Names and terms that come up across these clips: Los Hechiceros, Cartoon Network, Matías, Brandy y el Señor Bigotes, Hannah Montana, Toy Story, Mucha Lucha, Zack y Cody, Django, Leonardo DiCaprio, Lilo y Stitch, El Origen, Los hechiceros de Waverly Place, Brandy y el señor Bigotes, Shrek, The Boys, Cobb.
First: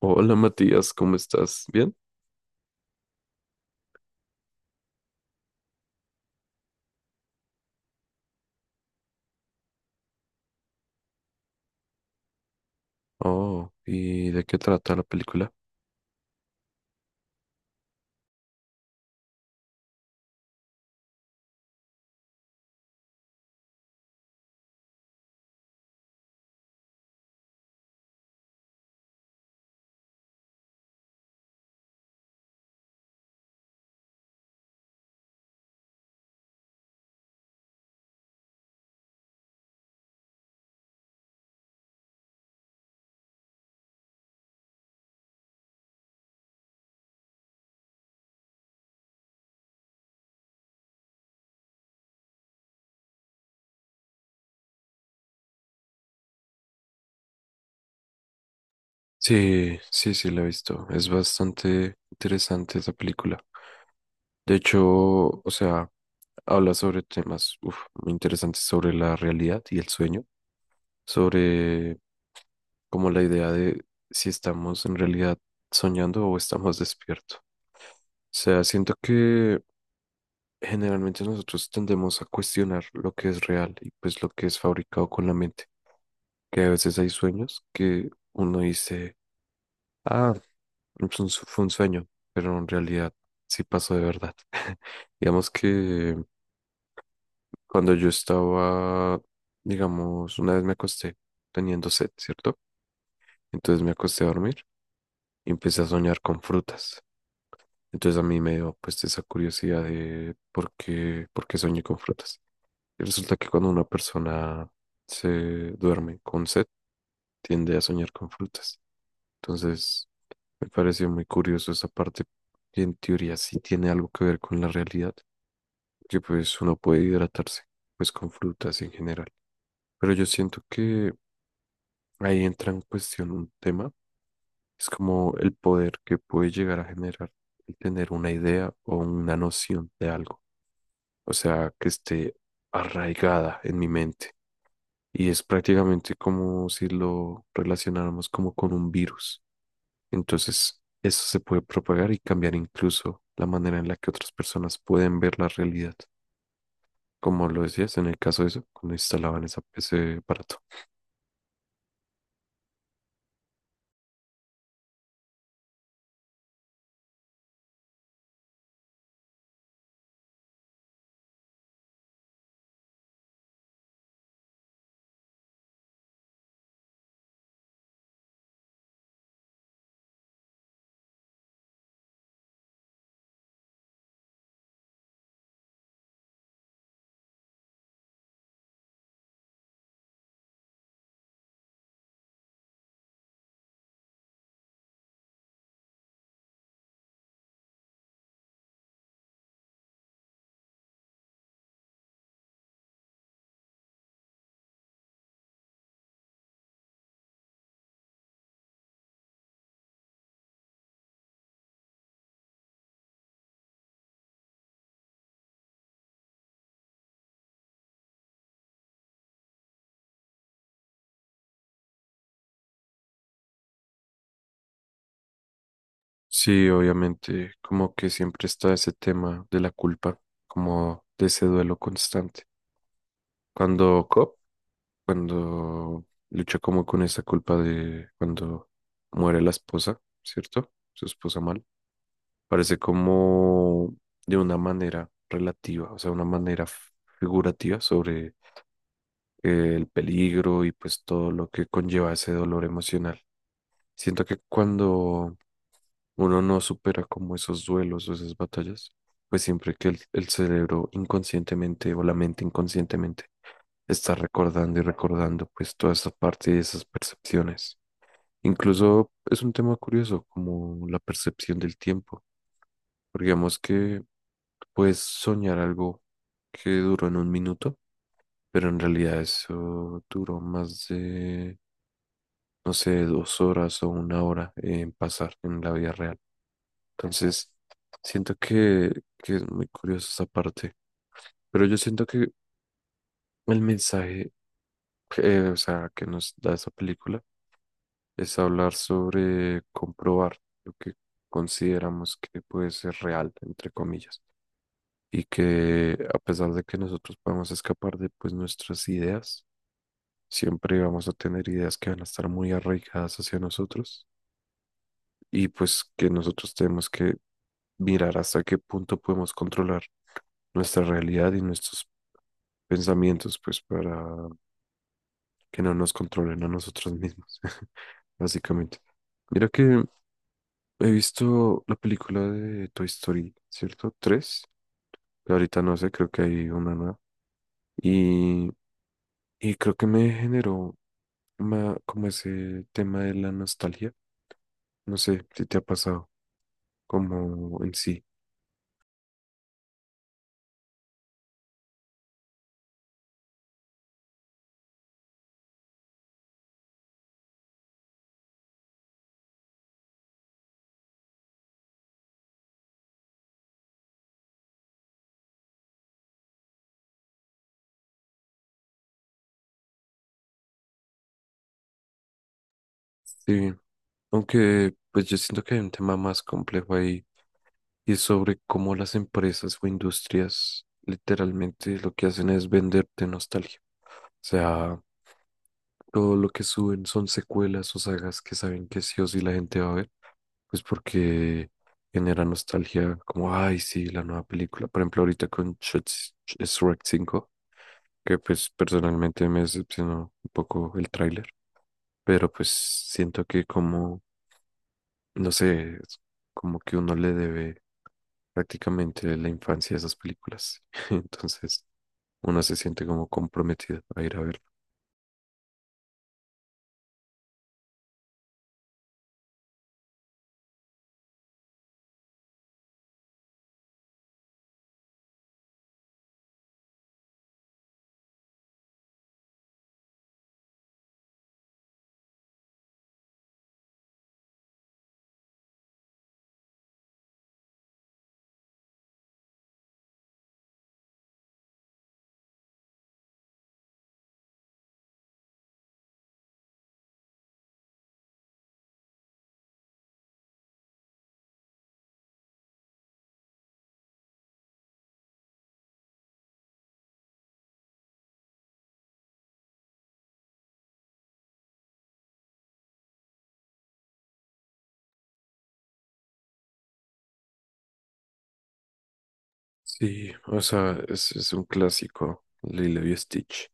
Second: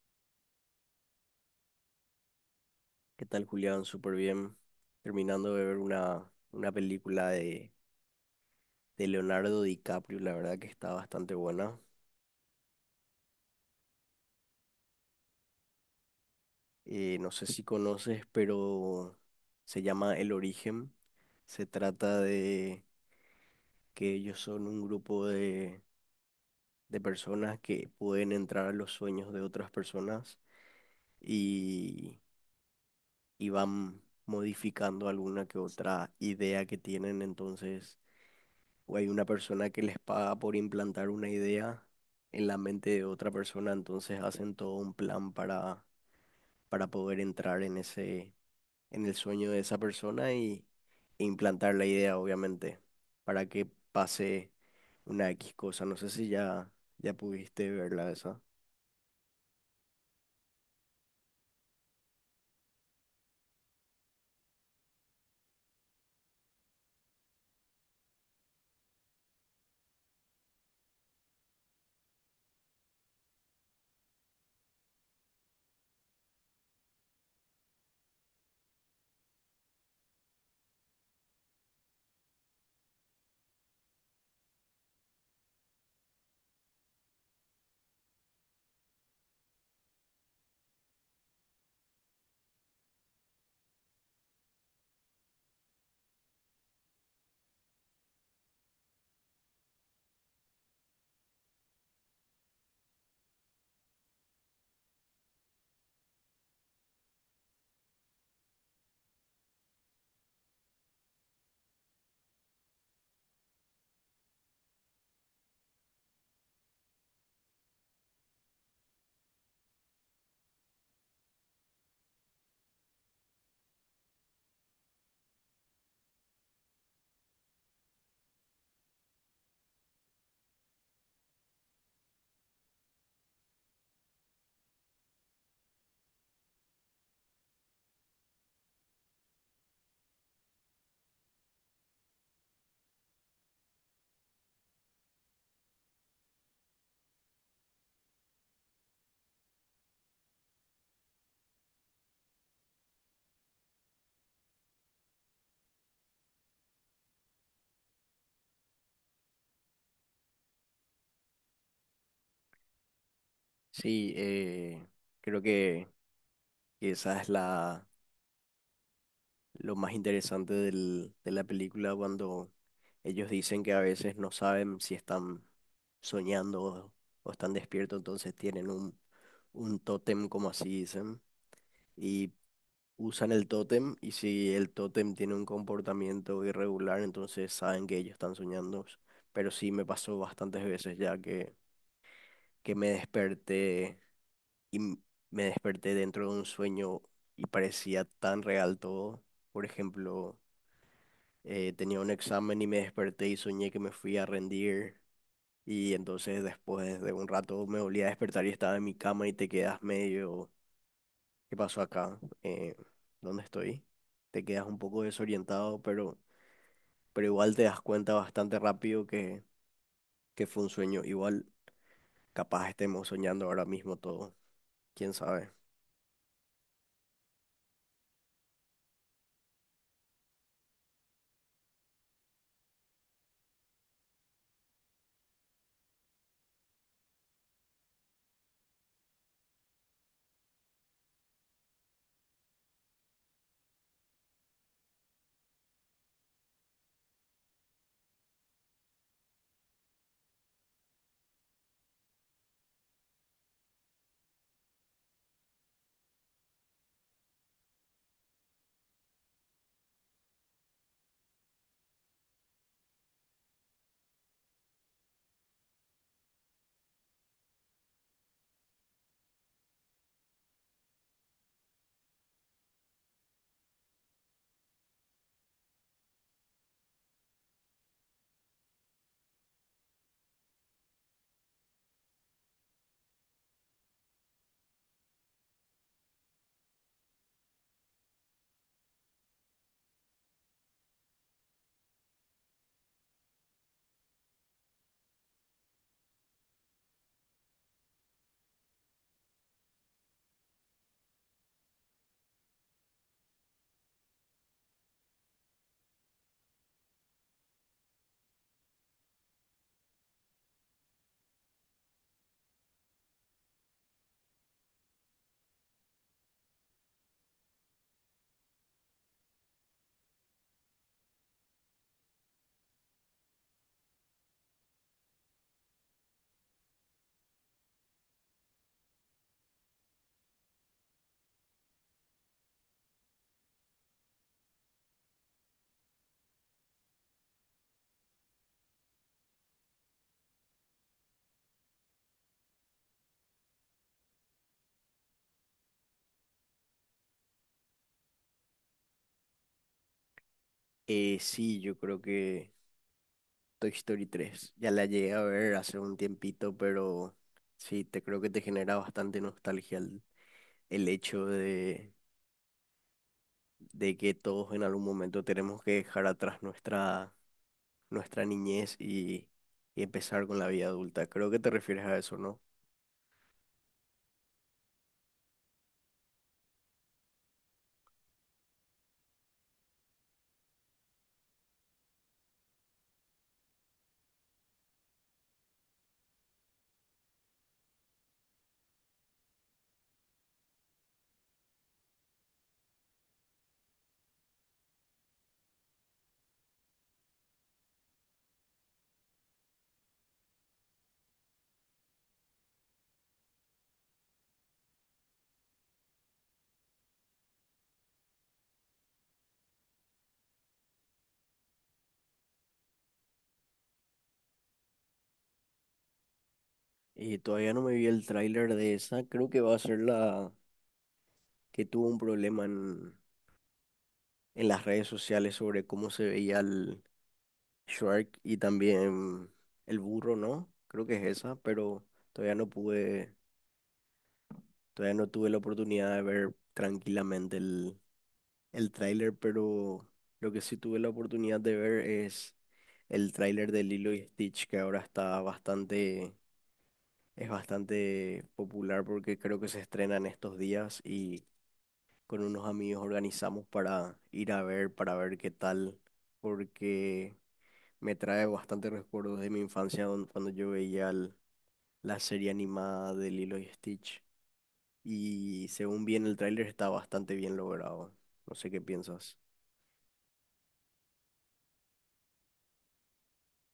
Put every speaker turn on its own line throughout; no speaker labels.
Hola Matías, ¿cómo estás? ¿Bien?
¿Qué tal, Julián? Súper bien. Terminando de ver una película de Leonardo DiCaprio, la verdad que está bastante buena.
Oh, ¿y de qué trata la película?
No sé si conoces, pero se llama El Origen. Se trata de que ellos son un grupo de personas que pueden entrar a los sueños de otras personas y, y van modificando alguna que otra idea que tienen. Entonces o hay una persona que les paga por implantar una idea en la mente de otra persona, entonces hacen todo un plan para poder entrar en en el sueño de esa persona y e implantar la idea, obviamente, para que pase una X cosa. No sé si ya pudiste verla esa.
Sí, sí, sí, la he visto. Es bastante interesante esa película. De hecho, o sea, habla sobre temas uf, muy interesantes sobre la realidad y el sueño, sobre como la idea de si estamos en realidad soñando o estamos despiertos. O sea, siento que generalmente nosotros tendemos a cuestionar lo que es real y pues lo que es fabricado con la mente, que a veces hay sueños que uno dice, ah, fue un sueño, pero en realidad sí pasó de verdad. Digamos que cuando yo estaba, digamos, una vez me acosté teniendo sed, ¿cierto? Entonces me acosté a dormir y empecé a soñar con frutas. Entonces a mí me dio pues esa curiosidad de por qué soñé con frutas. Y resulta que cuando una persona se duerme con sed, tiende a soñar con frutas. Entonces, me pareció muy curioso esa parte, que en teoría sí tiene algo que ver con la realidad, que pues uno puede hidratarse pues con frutas en general. Pero yo siento que ahí entra en cuestión un tema, es como el poder que puede llegar a generar el tener una idea o una noción de algo, o sea, que esté arraigada en mi mente. Y es prácticamente como si lo relacionáramos como con un virus. Entonces, eso se puede propagar y cambiar incluso la manera en la que otras personas pueden ver la realidad, como lo decías en el caso de eso, cuando instalaban ese aparato.
Sí, creo que esa es la lo más interesante de la película cuando ellos dicen que a veces no saben si están soñando o están despiertos, entonces tienen un tótem, como así dicen, y usan el tótem y si el tótem tiene un comportamiento irregular, entonces saben que ellos están soñando. Pero sí me pasó bastantes veces ya que me desperté y me desperté dentro de un sueño y parecía tan real todo. Por ejemplo, tenía un examen y me desperté y soñé que me fui a rendir. Y entonces después de un rato me volví a despertar y estaba en mi cama y te quedas medio, ¿qué pasó acá? ¿Dónde estoy? Te quedas un poco desorientado, pero igual te das cuenta bastante rápido que fue un sueño. Igual capaz estemos soñando ahora mismo todo, quién sabe.
Sí, obviamente, como que siempre está ese tema de la culpa, como de ese duelo constante. Cuando Cobb, cuando lucha como con esa culpa de cuando muere la esposa, ¿cierto? Su esposa mal parece como de una manera relativa, o sea, una manera figurativa sobre el peligro y pues todo lo que conlleva ese dolor emocional. Siento que cuando uno no supera como esos duelos o esas batallas, pues siempre que el cerebro inconscientemente o la mente inconscientemente está recordando y recordando pues toda esa parte y esas percepciones. Incluso es un tema curioso como la percepción del tiempo. Porque digamos que puedes soñar algo que duró en un minuto, pero en realidad eso duró más de, no sé, dos horas o una hora en pasar en la vida real. Entonces, siento que es muy curiosa esa parte. Pero yo siento que el mensaje, o sea, que nos da esa película es hablar sobre comprobar lo que consideramos que puede ser real, entre comillas, y que a pesar de que nosotros podamos escapar de pues nuestras ideas, siempre vamos a tener ideas que van a estar muy arraigadas hacia nosotros y pues que nosotros tenemos que mirar hasta qué punto podemos controlar nuestra realidad y nuestros pensamientos pues para que no nos controlen a nosotros mismos, básicamente. Mira que he visto la película de Toy Story, ¿cierto? Tres, que ahorita no sé, creo que hay una nueva. Y, y creo que me generó como ese tema de la nostalgia. No sé si te ha pasado como en sí.
Sí, yo creo que Toy Story tres ya la llegué a ver hace un tiempito, pero sí, te creo que te genera bastante nostalgia el hecho de que todos en algún momento tenemos que dejar atrás nuestra niñez y empezar con la vida adulta. Creo que te refieres a eso, ¿no?
Sí, aunque pues yo siento que hay un tema más complejo ahí y es sobre cómo las empresas o industrias literalmente lo que hacen es venderte nostalgia. O sea, todo lo que suben son secuelas o sagas que saben que sí o sí la gente va a ver, pues porque genera nostalgia, como, ay, sí, la nueva película. Por ejemplo, ahorita con Shrek 5, que pues personalmente me decepcionó un poco el tráiler, pero pues siento que como, no sé, es como que uno le debe prácticamente la infancia a esas películas. Entonces, uno se siente como comprometido a ir a verlo.
Y todavía no me vi el tráiler de esa. Creo que va a ser la que tuvo un problema en las redes sociales sobre cómo se veía el Shrek y también el burro, ¿no? Creo que es esa, pero todavía no todavía no tuve la oportunidad de ver tranquilamente el tráiler, pero lo que sí tuve la oportunidad de ver es el tráiler de Lilo y Stitch, que ahora está bastante, es bastante popular porque creo que se estrena en estos días y con unos amigos organizamos para ir a ver, para ver qué tal, porque me trae bastantes recuerdos de mi infancia cuando yo veía la serie animada de Lilo y Stitch. Y según bien el tráiler está bastante bien logrado. No sé qué piensas.
Sí, o sea, es un clásico, Lilo y Stitch.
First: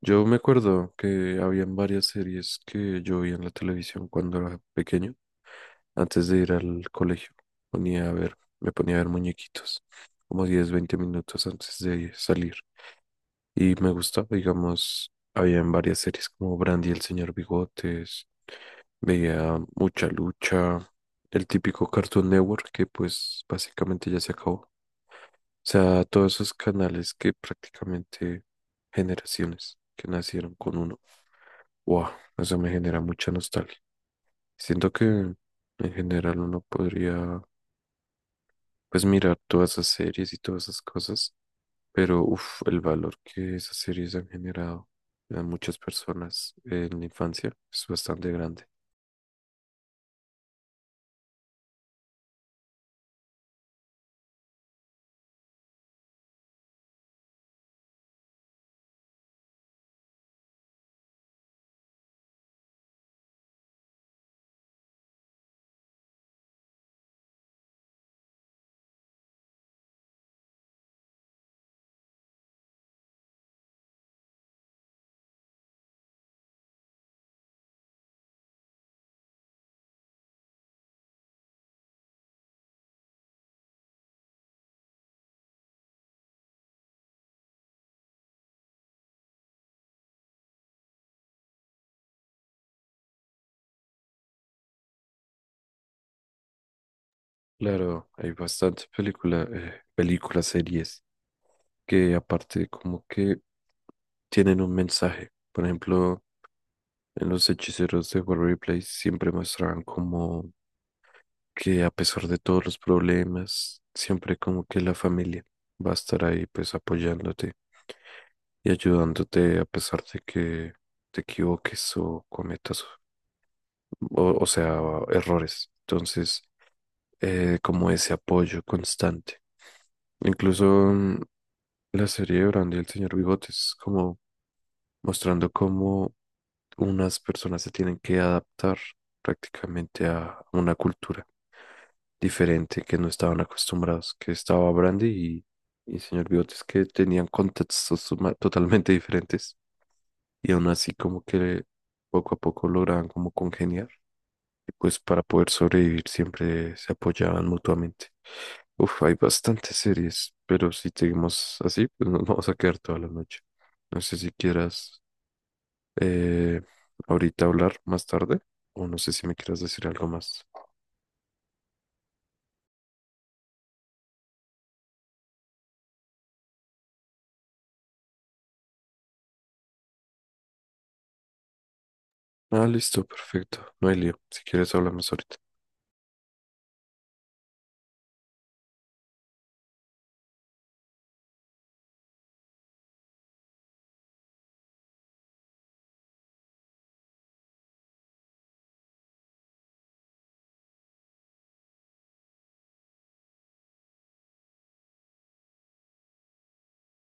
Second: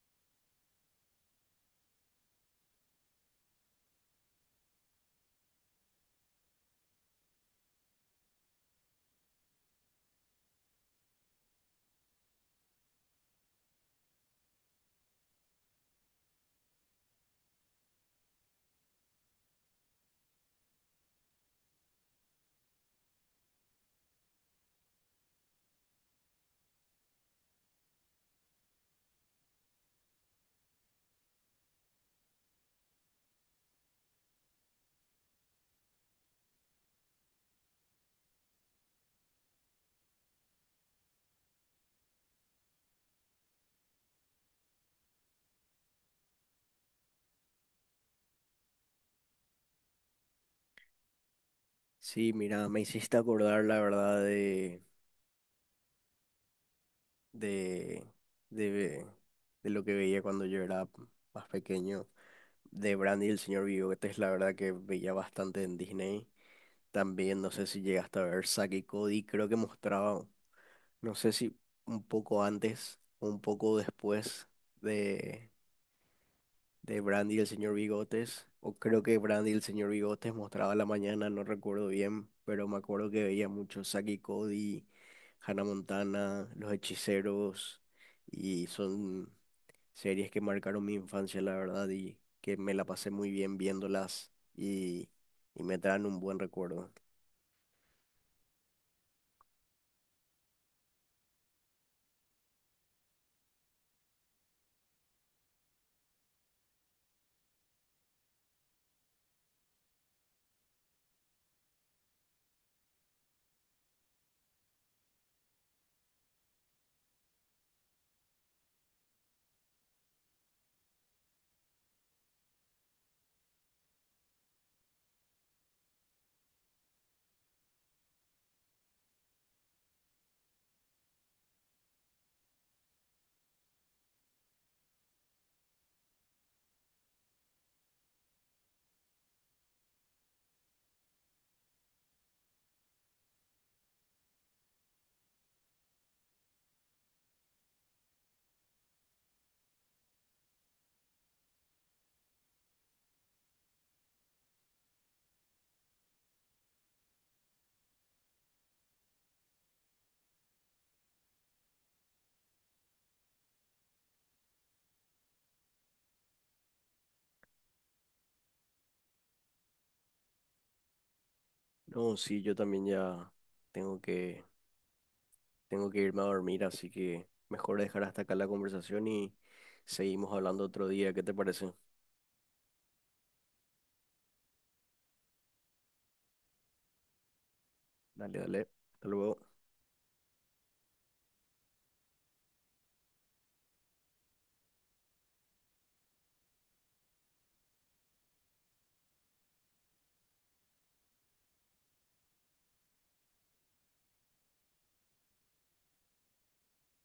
Yo me acuerdo que habían varias series que yo vi en la televisión cuando era pequeño, antes de ir al colegio. Ponía a ver, me ponía a ver muñequitos, como 10, 20 minutos antes de salir. Y me gustaba, digamos, habían varias series como Brandy y el Señor Bigotes, veía Mucha Lucha, el típico Cartoon Network que pues básicamente ya se acabó, o sea, todos esos canales que prácticamente generaciones que nacieron con uno. Wow, eso me genera mucha nostalgia. Siento que en general uno podría, pues, mirar todas esas series y todas esas cosas, pero uff, el valor que esas series han generado a muchas personas en la infancia es bastante grande.
Sí, mira, me hiciste acordar la verdad de, de, ve- de lo que veía cuando yo era más pequeño, de Brandy y el señor Bigotes, la verdad que veía bastante en Disney. También no sé si llegaste a ver Zack y Cody, creo que mostraba, no sé si un poco antes o un poco después de Brandy y el señor Bigotes, o creo que Brandy y el señor Bigotes mostraba a la mañana, no recuerdo bien, pero me acuerdo que veía mucho Saki y Cody, Hannah Montana, Los Hechiceros, y son series que marcaron mi infancia, la verdad, y que me la pasé muy bien viéndolas y me traen un buen recuerdo.
Claro, hay bastantes películas, series que aparte como que tienen un mensaje. Por ejemplo, en los hechiceros de Waverly Place siempre mostraban como que a pesar de todos los problemas, siempre como que la familia va a estar ahí pues apoyándote y ayudándote a pesar de que te equivoques o cometas, o sea, errores. Entonces, como ese apoyo constante. Incluso la serie de Brandy y el señor Bigotes, como mostrando cómo unas personas se tienen que adaptar prácticamente a una cultura diferente que no estaban acostumbrados, que estaba Brandy y señor Bigotes que tenían contextos totalmente diferentes y aún así como que poco a poco lograban como congeniar y pues para poder sobrevivir siempre se apoyaban mutuamente. Uf, hay bastantes series, pero si seguimos así, pues nos vamos a quedar toda la noche. No sé si quieras eh, ahorita hablar más tarde, o no sé si me quieras decir algo más.
No, sí, yo también ya tengo tengo que irme a dormir, así que mejor dejar hasta acá la conversación y seguimos hablando otro día, ¿qué te parece?
Ah, listo, perfecto. No hay lío. Si quieres, hablamos ahorita.
Dale, dale. Hasta luego.